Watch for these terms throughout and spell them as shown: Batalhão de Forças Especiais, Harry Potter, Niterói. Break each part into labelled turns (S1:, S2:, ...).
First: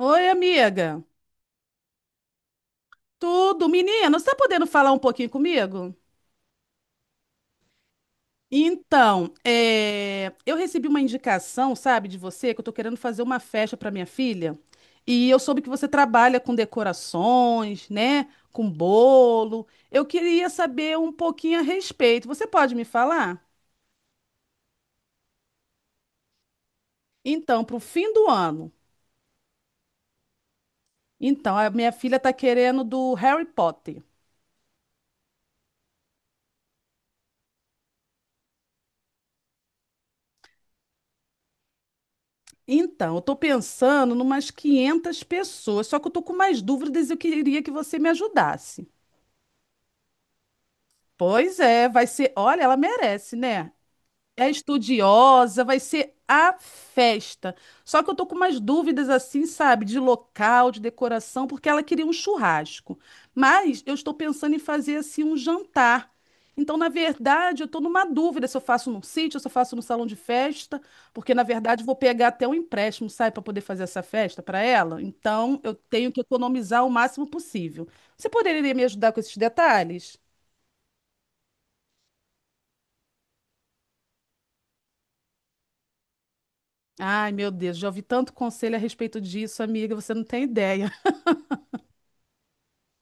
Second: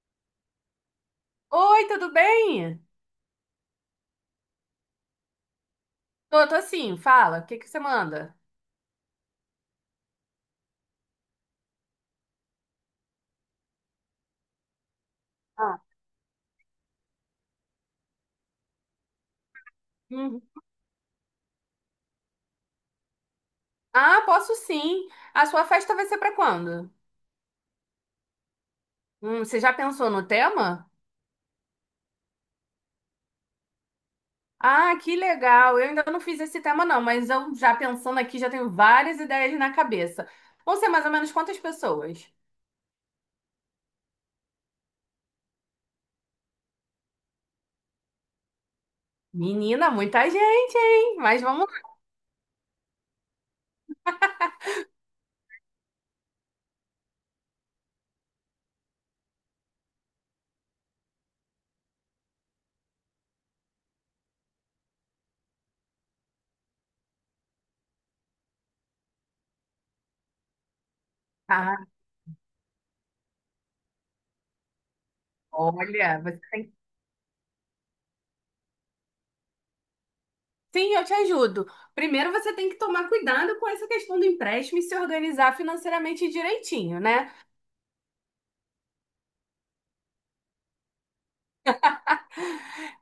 S1: Oi, amiga.
S2: Oi, tudo bem?
S1: Tudo? Menina, você está podendo falar um pouquinho comigo?
S2: Tô sim, fala, o que que você manda?
S1: Então, eu recebi uma indicação, sabe, de você, que eu tô querendo fazer uma festa para minha filha. E eu soube que
S2: Ah,
S1: você trabalha com decorações, né? Com bolo. Eu
S2: uhum.
S1: queria saber um pouquinho a respeito. Você pode me falar?
S2: Ah, posso sim. A sua festa vai ser pra quando?
S1: Então, para o fim do ano.
S2: Você já pensou no tema?
S1: Então, a minha filha tá querendo do Harry Potter.
S2: Ah, que legal. Eu ainda não fiz esse tema não, mas eu já pensando aqui, já tenho várias ideias na cabeça. Vão ser mais ou menos quantas pessoas?
S1: Então, eu tô pensando numas 500 pessoas, só que eu tô com mais dúvidas e eu queria que você me ajudasse.
S2: Menina, muita gente, hein? Mas
S1: Pois
S2: vamos
S1: é, vai ser. Olha, ela merece, né? É estudiosa, vai ser a festa. Só que eu tô com umas dúvidas assim, sabe, de local, de decoração, porque ela queria um churrasco. Mas eu estou pensando em fazer assim um jantar. Então, na verdade, eu tô numa dúvida se eu faço num sítio, se eu faço no salão de festa, porque na
S2: lá.
S1: verdade eu
S2: Ah,
S1: vou pegar até um empréstimo, sabe, para poder fazer essa festa para ela. Então, eu
S2: olha,
S1: tenho que
S2: você tem...
S1: economizar o máximo possível. Você poderia me ajudar com esses detalhes?
S2: Sim, eu te ajudo. Primeiro você tem que tomar cuidado com essa questão do empréstimo e se organizar financeiramente direitinho,
S1: Ai,
S2: né?
S1: meu Deus, já ouvi tanto conselho a respeito disso, amiga, você não tem ideia.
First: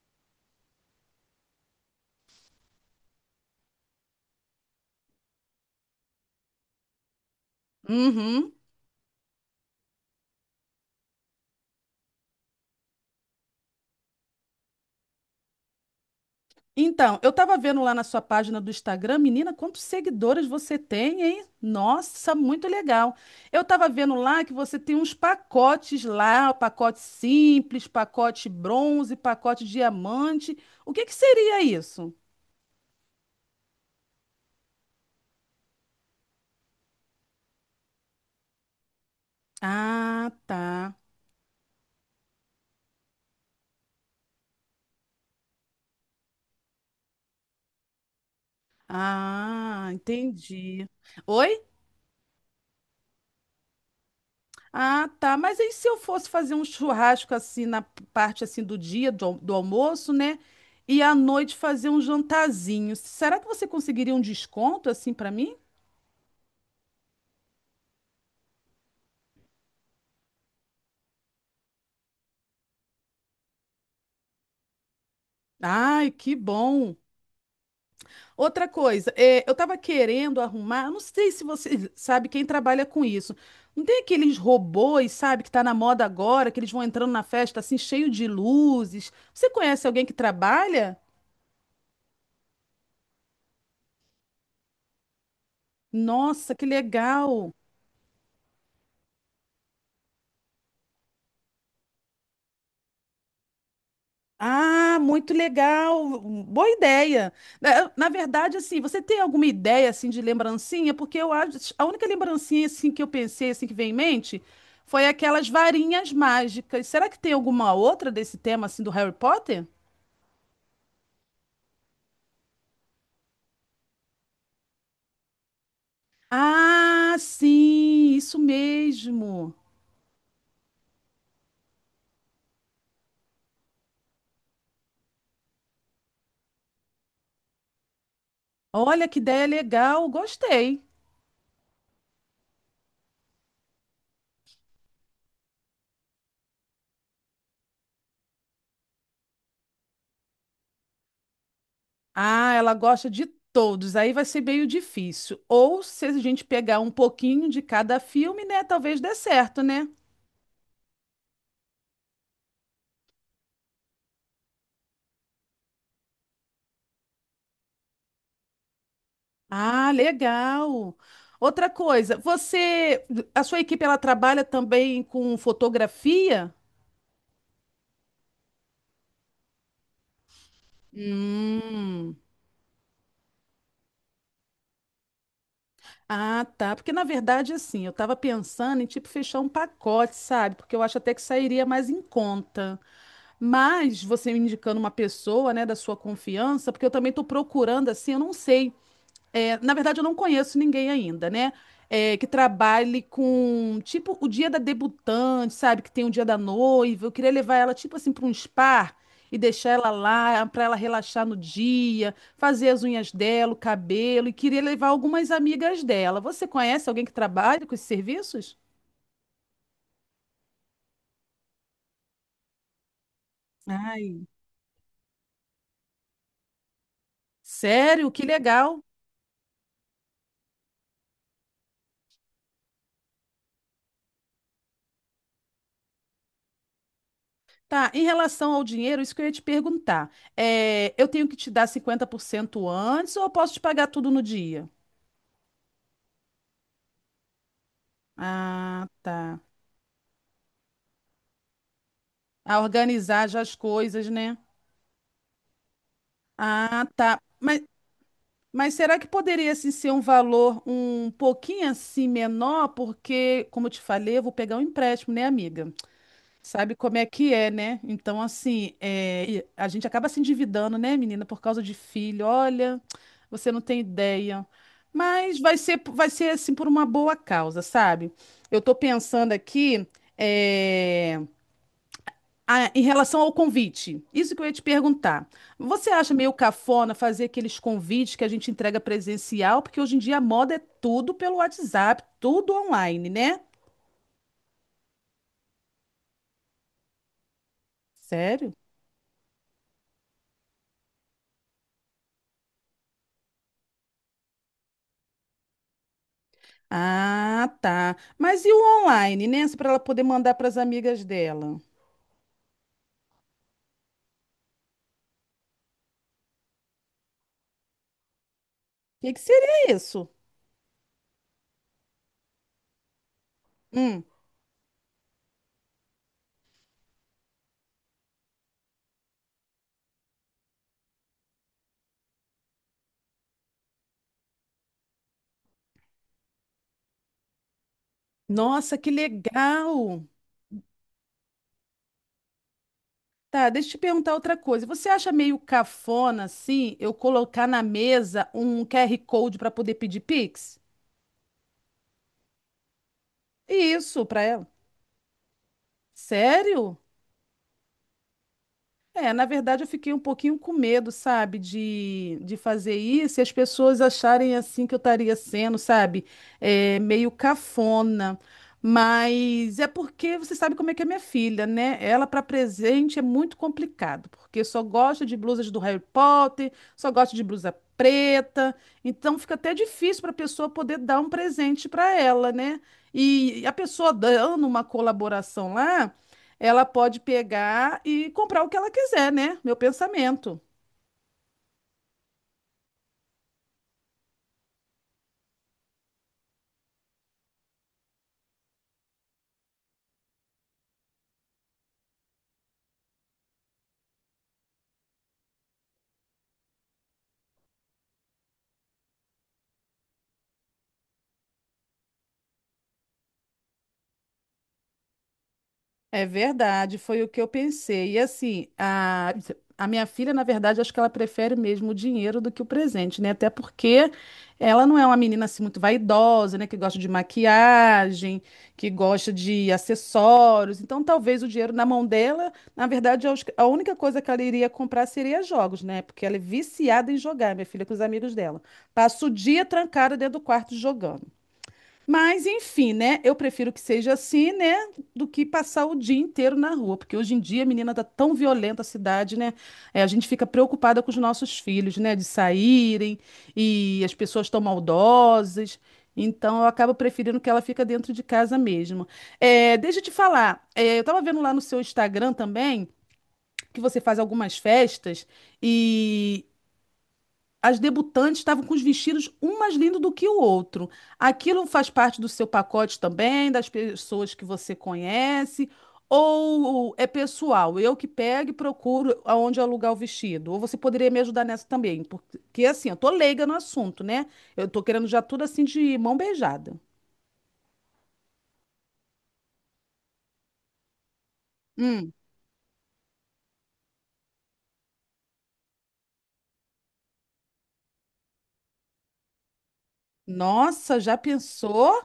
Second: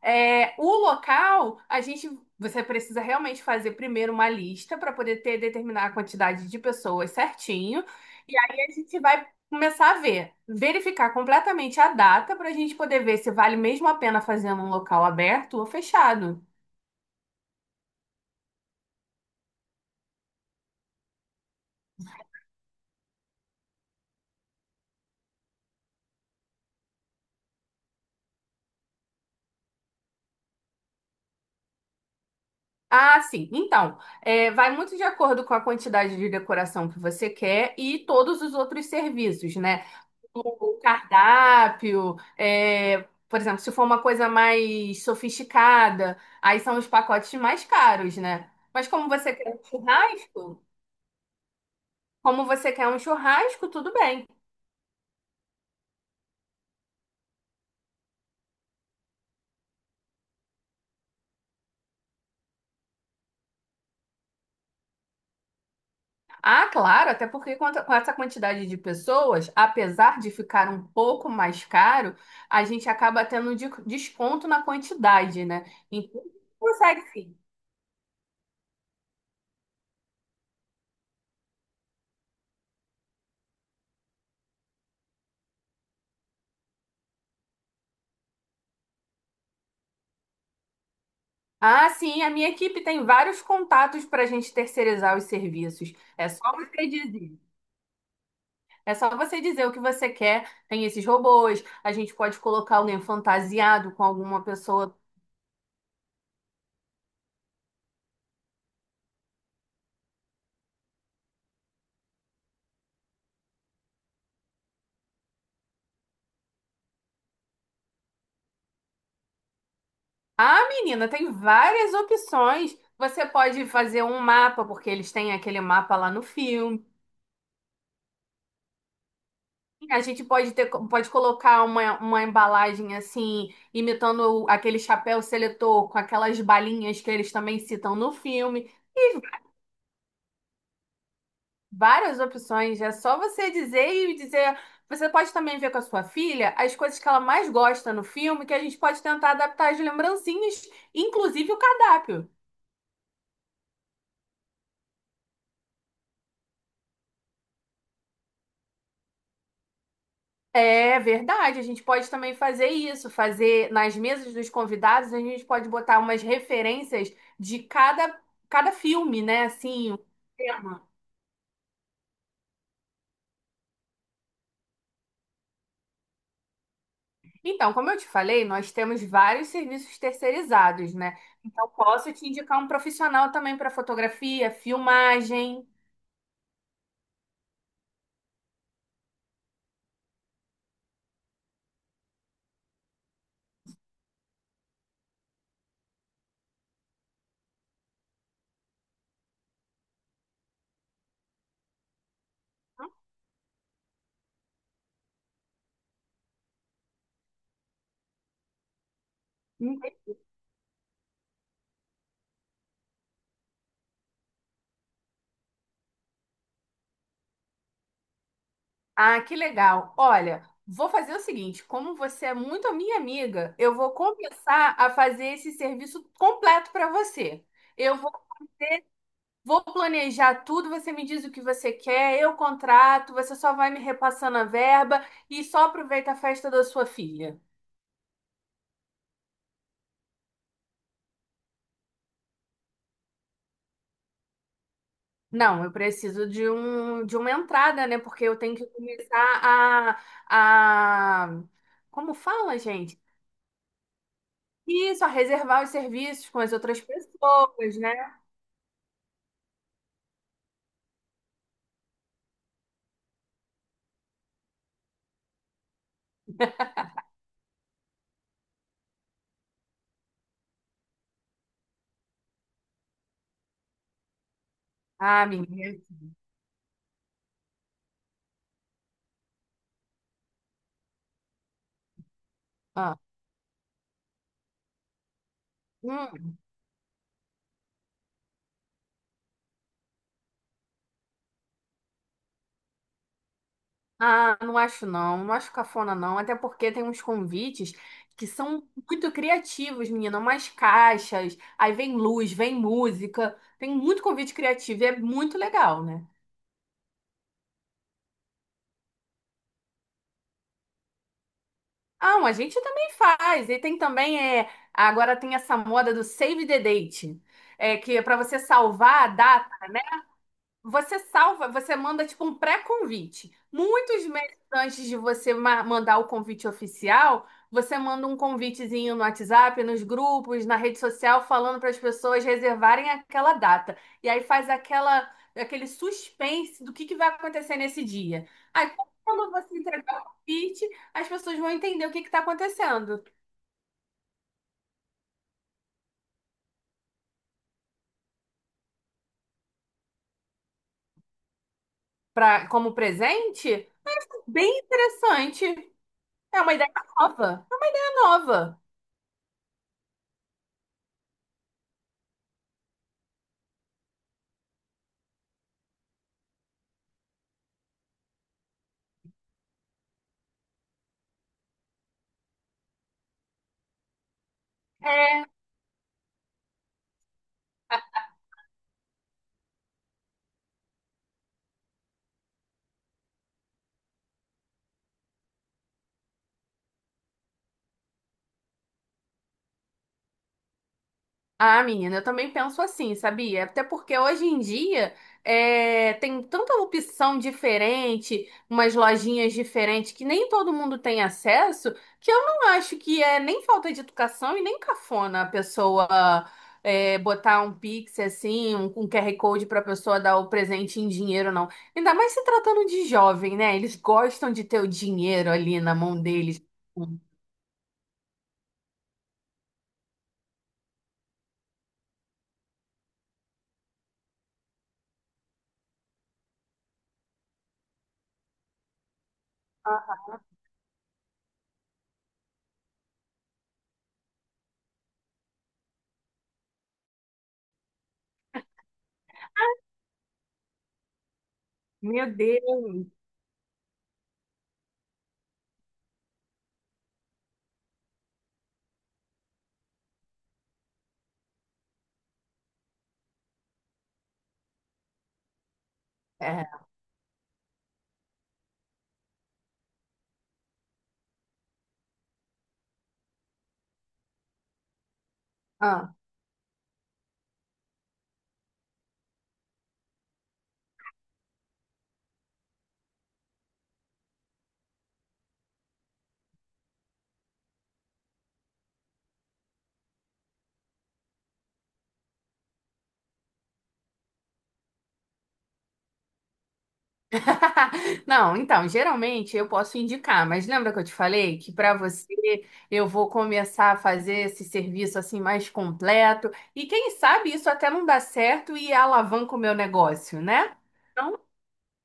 S2: É, o local, a gente, você precisa realmente fazer primeiro uma lista para poder ter, determinar a quantidade de pessoas certinho. E
S1: Uhum.
S2: aí a gente vai começar a ver, verificar completamente a data para a gente poder ver se vale mesmo a pena fazer num local aberto ou fechado.
S1: Então, eu tava vendo lá na sua página do Instagram, menina, quantos seguidores você tem, hein? Nossa, muito legal. Eu tava vendo lá que você tem uns pacotes lá, pacote simples, pacote bronze, pacote diamante. O que que seria isso?
S2: Ah, sim. Então, vai muito de acordo com a quantidade de decoração que você quer e todos os outros serviços, né?
S1: Ah,
S2: O
S1: tá.
S2: cardápio, por exemplo, se for uma coisa mais sofisticada, aí são os pacotes mais caros, né? Mas como você quer um
S1: Ah,
S2: churrasco,
S1: entendi. Oi?
S2: como você quer um churrasco, tudo bem.
S1: Ah, tá. Mas aí se eu fosse fazer um churrasco assim na parte assim do dia do almoço, né? E à noite fazer um jantarzinho. Será que você conseguiria um desconto assim pra mim?
S2: Ah, claro, até porque com essa quantidade de pessoas, apesar de ficar um pouco mais caro, a gente acaba tendo desconto na quantidade, né?
S1: Ai,
S2: Então,
S1: que bom.
S2: consegue sim.
S1: Outra coisa, eu tava querendo arrumar, eu não sei se você sabe quem trabalha com isso. Não tem aqueles robôs, sabe, que tá na moda agora, que eles vão entrando na festa assim cheio de luzes. Você conhece alguém que trabalha?
S2: Ah, sim, a minha equipe tem vários contatos para a gente terceirizar os serviços. É só
S1: Nossa, que
S2: você dizer.
S1: legal.
S2: É só você dizer o que você quer. Tem esses robôs, a gente pode colocar alguém fantasiado com alguma pessoa.
S1: Ah, muito legal, boa ideia. Na verdade, assim, você tem alguma ideia assim de lembrancinha? Porque eu acho, a única lembrancinha assim que eu pensei assim que vem em mente foi aquelas varinhas mágicas. Será que tem alguma outra desse tema assim do Harry Potter?
S2: Ah, menina, tem várias opções. Você pode fazer um mapa, porque eles têm aquele mapa lá no filme.
S1: Ah, sim, isso mesmo.
S2: A gente pode ter, pode colocar uma embalagem assim, imitando aquele chapéu seletor com aquelas balinhas que eles também citam no filme.
S1: Olha que
S2: E
S1: ideia legal, gostei.
S2: várias opções. É só você dizer e dizer. Você pode também ver com a sua filha as coisas que ela mais gosta no filme, que a gente pode tentar adaptar as lembrancinhas, inclusive o cardápio.
S1: Ah, ela gosta de todos, aí vai ser meio difícil. Ou se a gente pegar um pouquinho de cada filme, né, talvez dê certo, né?
S2: É verdade, a gente pode também fazer isso, fazer nas mesas dos convidados, a gente pode botar umas referências de cada, cada filme, né?
S1: Ah,
S2: Assim, o tema.
S1: legal. Outra coisa, você, a sua equipe ela trabalha também com fotografia?
S2: Então, como eu te falei, nós temos vários serviços terceirizados, né? Então, posso
S1: Hum.
S2: te indicar um profissional também para fotografia, filmagem.
S1: Ah, tá. Porque na verdade, assim, eu estava pensando em tipo fechar um pacote, sabe? Porque eu acho até que sairia mais em conta. Mas você me indicando uma pessoa, né, da sua confiança, porque eu também estou procurando, assim, eu não sei. É, na verdade, eu não conheço ninguém ainda, né? É, que trabalhe com, tipo, o dia da debutante, sabe? Que tem o dia da noiva. Eu queria levar ela, tipo assim, para um spa e deixar ela lá para ela relaxar no dia, fazer as unhas dela, o cabelo. E queria levar algumas amigas dela. Você conhece alguém que trabalha com esses serviços?
S2: Ah, que legal. Olha, vou fazer o seguinte: como você é muito a minha amiga, eu vou
S1: Ai,
S2: começar a fazer esse serviço completo para você. Eu
S1: sério?
S2: vou,
S1: Que legal.
S2: vou planejar tudo, você me diz o que você quer, eu contrato, você só vai me repassando a verba e só aproveita a festa da sua filha.
S1: Tá, em relação ao dinheiro, isso que eu ia te perguntar. É, eu tenho que te dar 50% antes ou eu posso te pagar tudo no dia?
S2: Não, eu preciso de um, de uma entrada, né? Porque eu tenho que
S1: Ah, tá.
S2: começar a... Como fala,
S1: A
S2: gente?
S1: organizar já as coisas, né?
S2: Isso, a reservar os serviços com as outras
S1: Ah, tá. Mas,
S2: pessoas, né?
S1: mas será que poderia assim, ser um valor um pouquinho assim menor? Porque, como eu te falei, eu vou pegar um empréstimo, né, amiga? Sabe como é que é, né? Então, assim, é, e a gente acaba se endividando, né, menina, por causa de filho. Olha, você não tem ideia.
S2: Ah,
S1: Mas vai
S2: menina.
S1: ser, vai ser assim por uma boa causa, sabe? Eu tô pensando aqui. é, Ah, em
S2: Ah,
S1: relação ao convite, isso que eu ia te perguntar. Você acha
S2: hum,
S1: meio cafona fazer aqueles convites que a gente entrega presencial? Porque hoje em dia a moda é tudo pelo WhatsApp, tudo online, né?
S2: ah, não acho não, não acho cafona não, até porque tem uns convites que
S1: Sério?
S2: são muito criativos, menina, umas caixas, aí vem luz, vem música, tem muito convite criativo e é muito legal, né?
S1: Ah, tá. Mas e o online, né? Para ela poder mandar para as amigas dela. O
S2: A gente também faz, e tem também, é, agora tem essa moda do Save the Date, é, que é para você salvar a
S1: que que
S2: data.
S1: seria isso?
S2: Você salva, você manda tipo um pré-convite.
S1: Hum.
S2: Muitos meses antes de você mandar o convite oficial, você manda um convitezinho no WhatsApp, nos grupos, na rede social, falando para as pessoas reservarem aquela data. E aí faz aquele suspense do que vai acontecer nesse dia. Aí
S1: Nossa, que
S2: quando você entregar o
S1: legal!
S2: convite, as pessoas vão entender o que está acontecendo.
S1: Tá, deixa eu te perguntar outra coisa. Você acha meio cafona, assim, eu colocar na mesa um QR Code para poder pedir Pix?
S2: Pra, como presente,
S1: Isso, para ela.
S2: bem interessante. É uma ideia
S1: Sério?
S2: nova. É uma ideia nova.
S1: É, na verdade eu fiquei um pouquinho com medo, sabe, de fazer isso e as pessoas acharem assim que eu estaria sendo, sabe, meio cafona. Mas é porque você sabe como é que é minha filha, né? Ela para presente é muito complicado, porque só gosta de
S2: É,
S1: blusas do Harry Potter, só gosta de blusa preta, então fica até difícil para a pessoa poder dar um presente para ela, né? E a pessoa dando uma colaboração lá ela pode pegar e comprar o que ela quiser, né? Meu pensamento.
S2: ah, menina, eu também penso assim, sabia? Até porque hoje em dia tem tanta opção diferente, umas lojinhas diferentes que nem todo mundo tem acesso, que eu não acho que é nem falta de educação e nem cafona a pessoa botar um Pix assim, um QR Code para a pessoa dar o presente em dinheiro, não. Ainda mais se tratando de jovem, né? Eles gostam de ter o dinheiro ali na mão
S1: É
S2: deles.
S1: verdade, foi o que eu pensei. E assim, a minha filha, na verdade, acho que ela prefere mesmo o dinheiro do que o presente, né? Até porque ela não é uma menina assim muito vaidosa, né? Que gosta de maquiagem, que gosta de acessórios. Então, talvez o dinheiro na mão dela, na verdade, eu acho que a única coisa que ela iria comprar seria jogos, né? Porque ela é viciada em jogar, minha filha, com os amigos dela. Passa o dia trancada dentro do quarto jogando. Mas, enfim, né? Eu prefiro que seja assim, né? Do que passar o dia inteiro na rua. Porque hoje em dia, menina, tá tão violenta a cidade, né? É, a gente fica preocupada com os nossos filhos, né? De saírem e as pessoas tão maldosas. Então, eu
S2: É.
S1: acabo preferindo que ela fica dentro de casa mesmo. É, deixa eu te falar. Eu tava vendo lá no seu Instagram também que você faz algumas festas as debutantes estavam com os vestidos um mais lindo do que o outro. Aquilo faz parte do seu pacote também, das pessoas que você conhece, ou é pessoal, eu que pego e procuro aonde alugar o vestido. Ou você poderia me ajudar nessa também, porque assim, eu tô leiga no assunto, né? Eu tô querendo já tudo assim de mão beijada.
S2: Não, então, geralmente eu posso indicar, mas lembra que eu te falei que para
S1: Hum.
S2: você eu vou começar a fazer esse serviço assim mais completo e quem sabe isso até não dá certo e alavanca o meu negócio, né?
S1: Nossa, já
S2: Então,
S1: pensou?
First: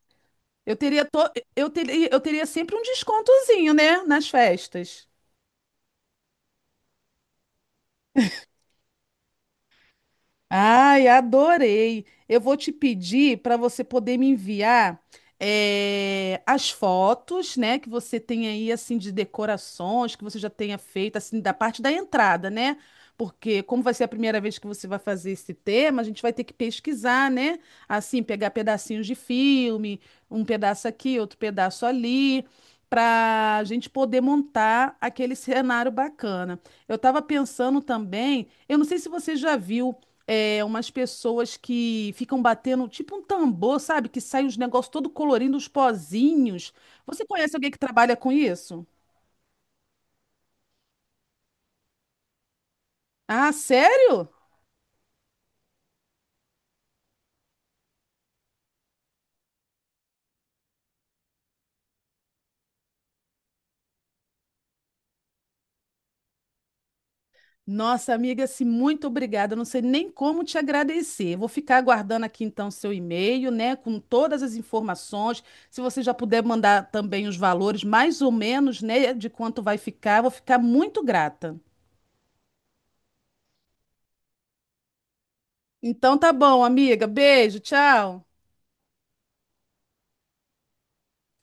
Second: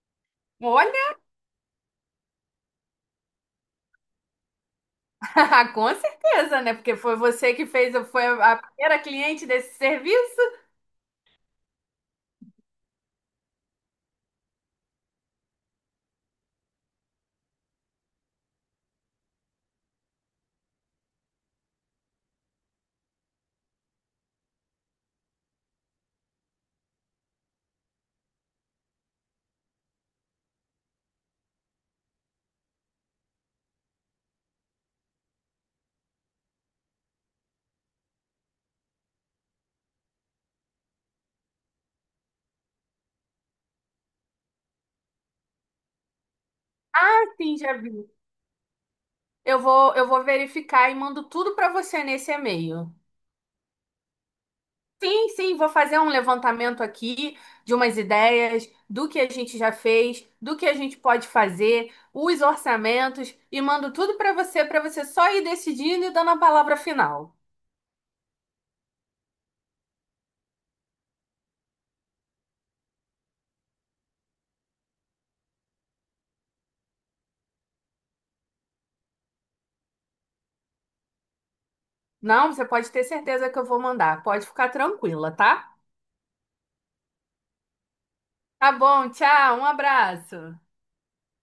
S1: Eu teria,
S2: olha,
S1: to... eu teria sempre um descontozinho, né, nas festas.
S2: com certeza, né? Porque foi você que fez, foi a primeira cliente desse serviço,
S1: Ai, adorei. Eu vou te pedir para você poder me enviar as fotos, né, que você tem aí assim de decorações que você já tenha feito assim da parte da entrada, né? Porque como vai ser a primeira vez que você vai fazer esse tema, a gente vai ter que pesquisar, né? Assim, pegar pedacinhos de filme, um pedaço aqui, outro pedaço ali, para a gente poder montar aquele cenário bacana. Eu estava pensando também, eu não sei se você já viu umas pessoas que ficam batendo, tipo um tambor, sabe? Que sai uns negócios todo colorindo, uns pozinhos. Você conhece
S2: sim,
S1: alguém
S2: já
S1: que
S2: vi.
S1: trabalha com isso?
S2: Eu vou verificar e mando tudo para você nesse e-mail.
S1: Ah, sério?
S2: Sim, sim, vou fazer um levantamento aqui de umas ideias, do que a gente já fez, do que a gente pode fazer, os orçamentos e mando tudo para você só ir decidindo e dando a palavra final.
S1: Nossa, amiga, assim, muito obrigada. Eu Não sei nem como te agradecer. Vou ficar aguardando aqui então seu e-mail, né, com todas as informações. Se você já puder mandar também os valores, mais ou menos, né, de quanto vai ficar, eu vou ficar muito grata.
S2: Não, você pode ter certeza que eu vou mandar, pode ficar tranquila, tá?
S1: Então tá bom, amiga. Beijo, tchau.
S2: Tá bom, tchau, um abraço.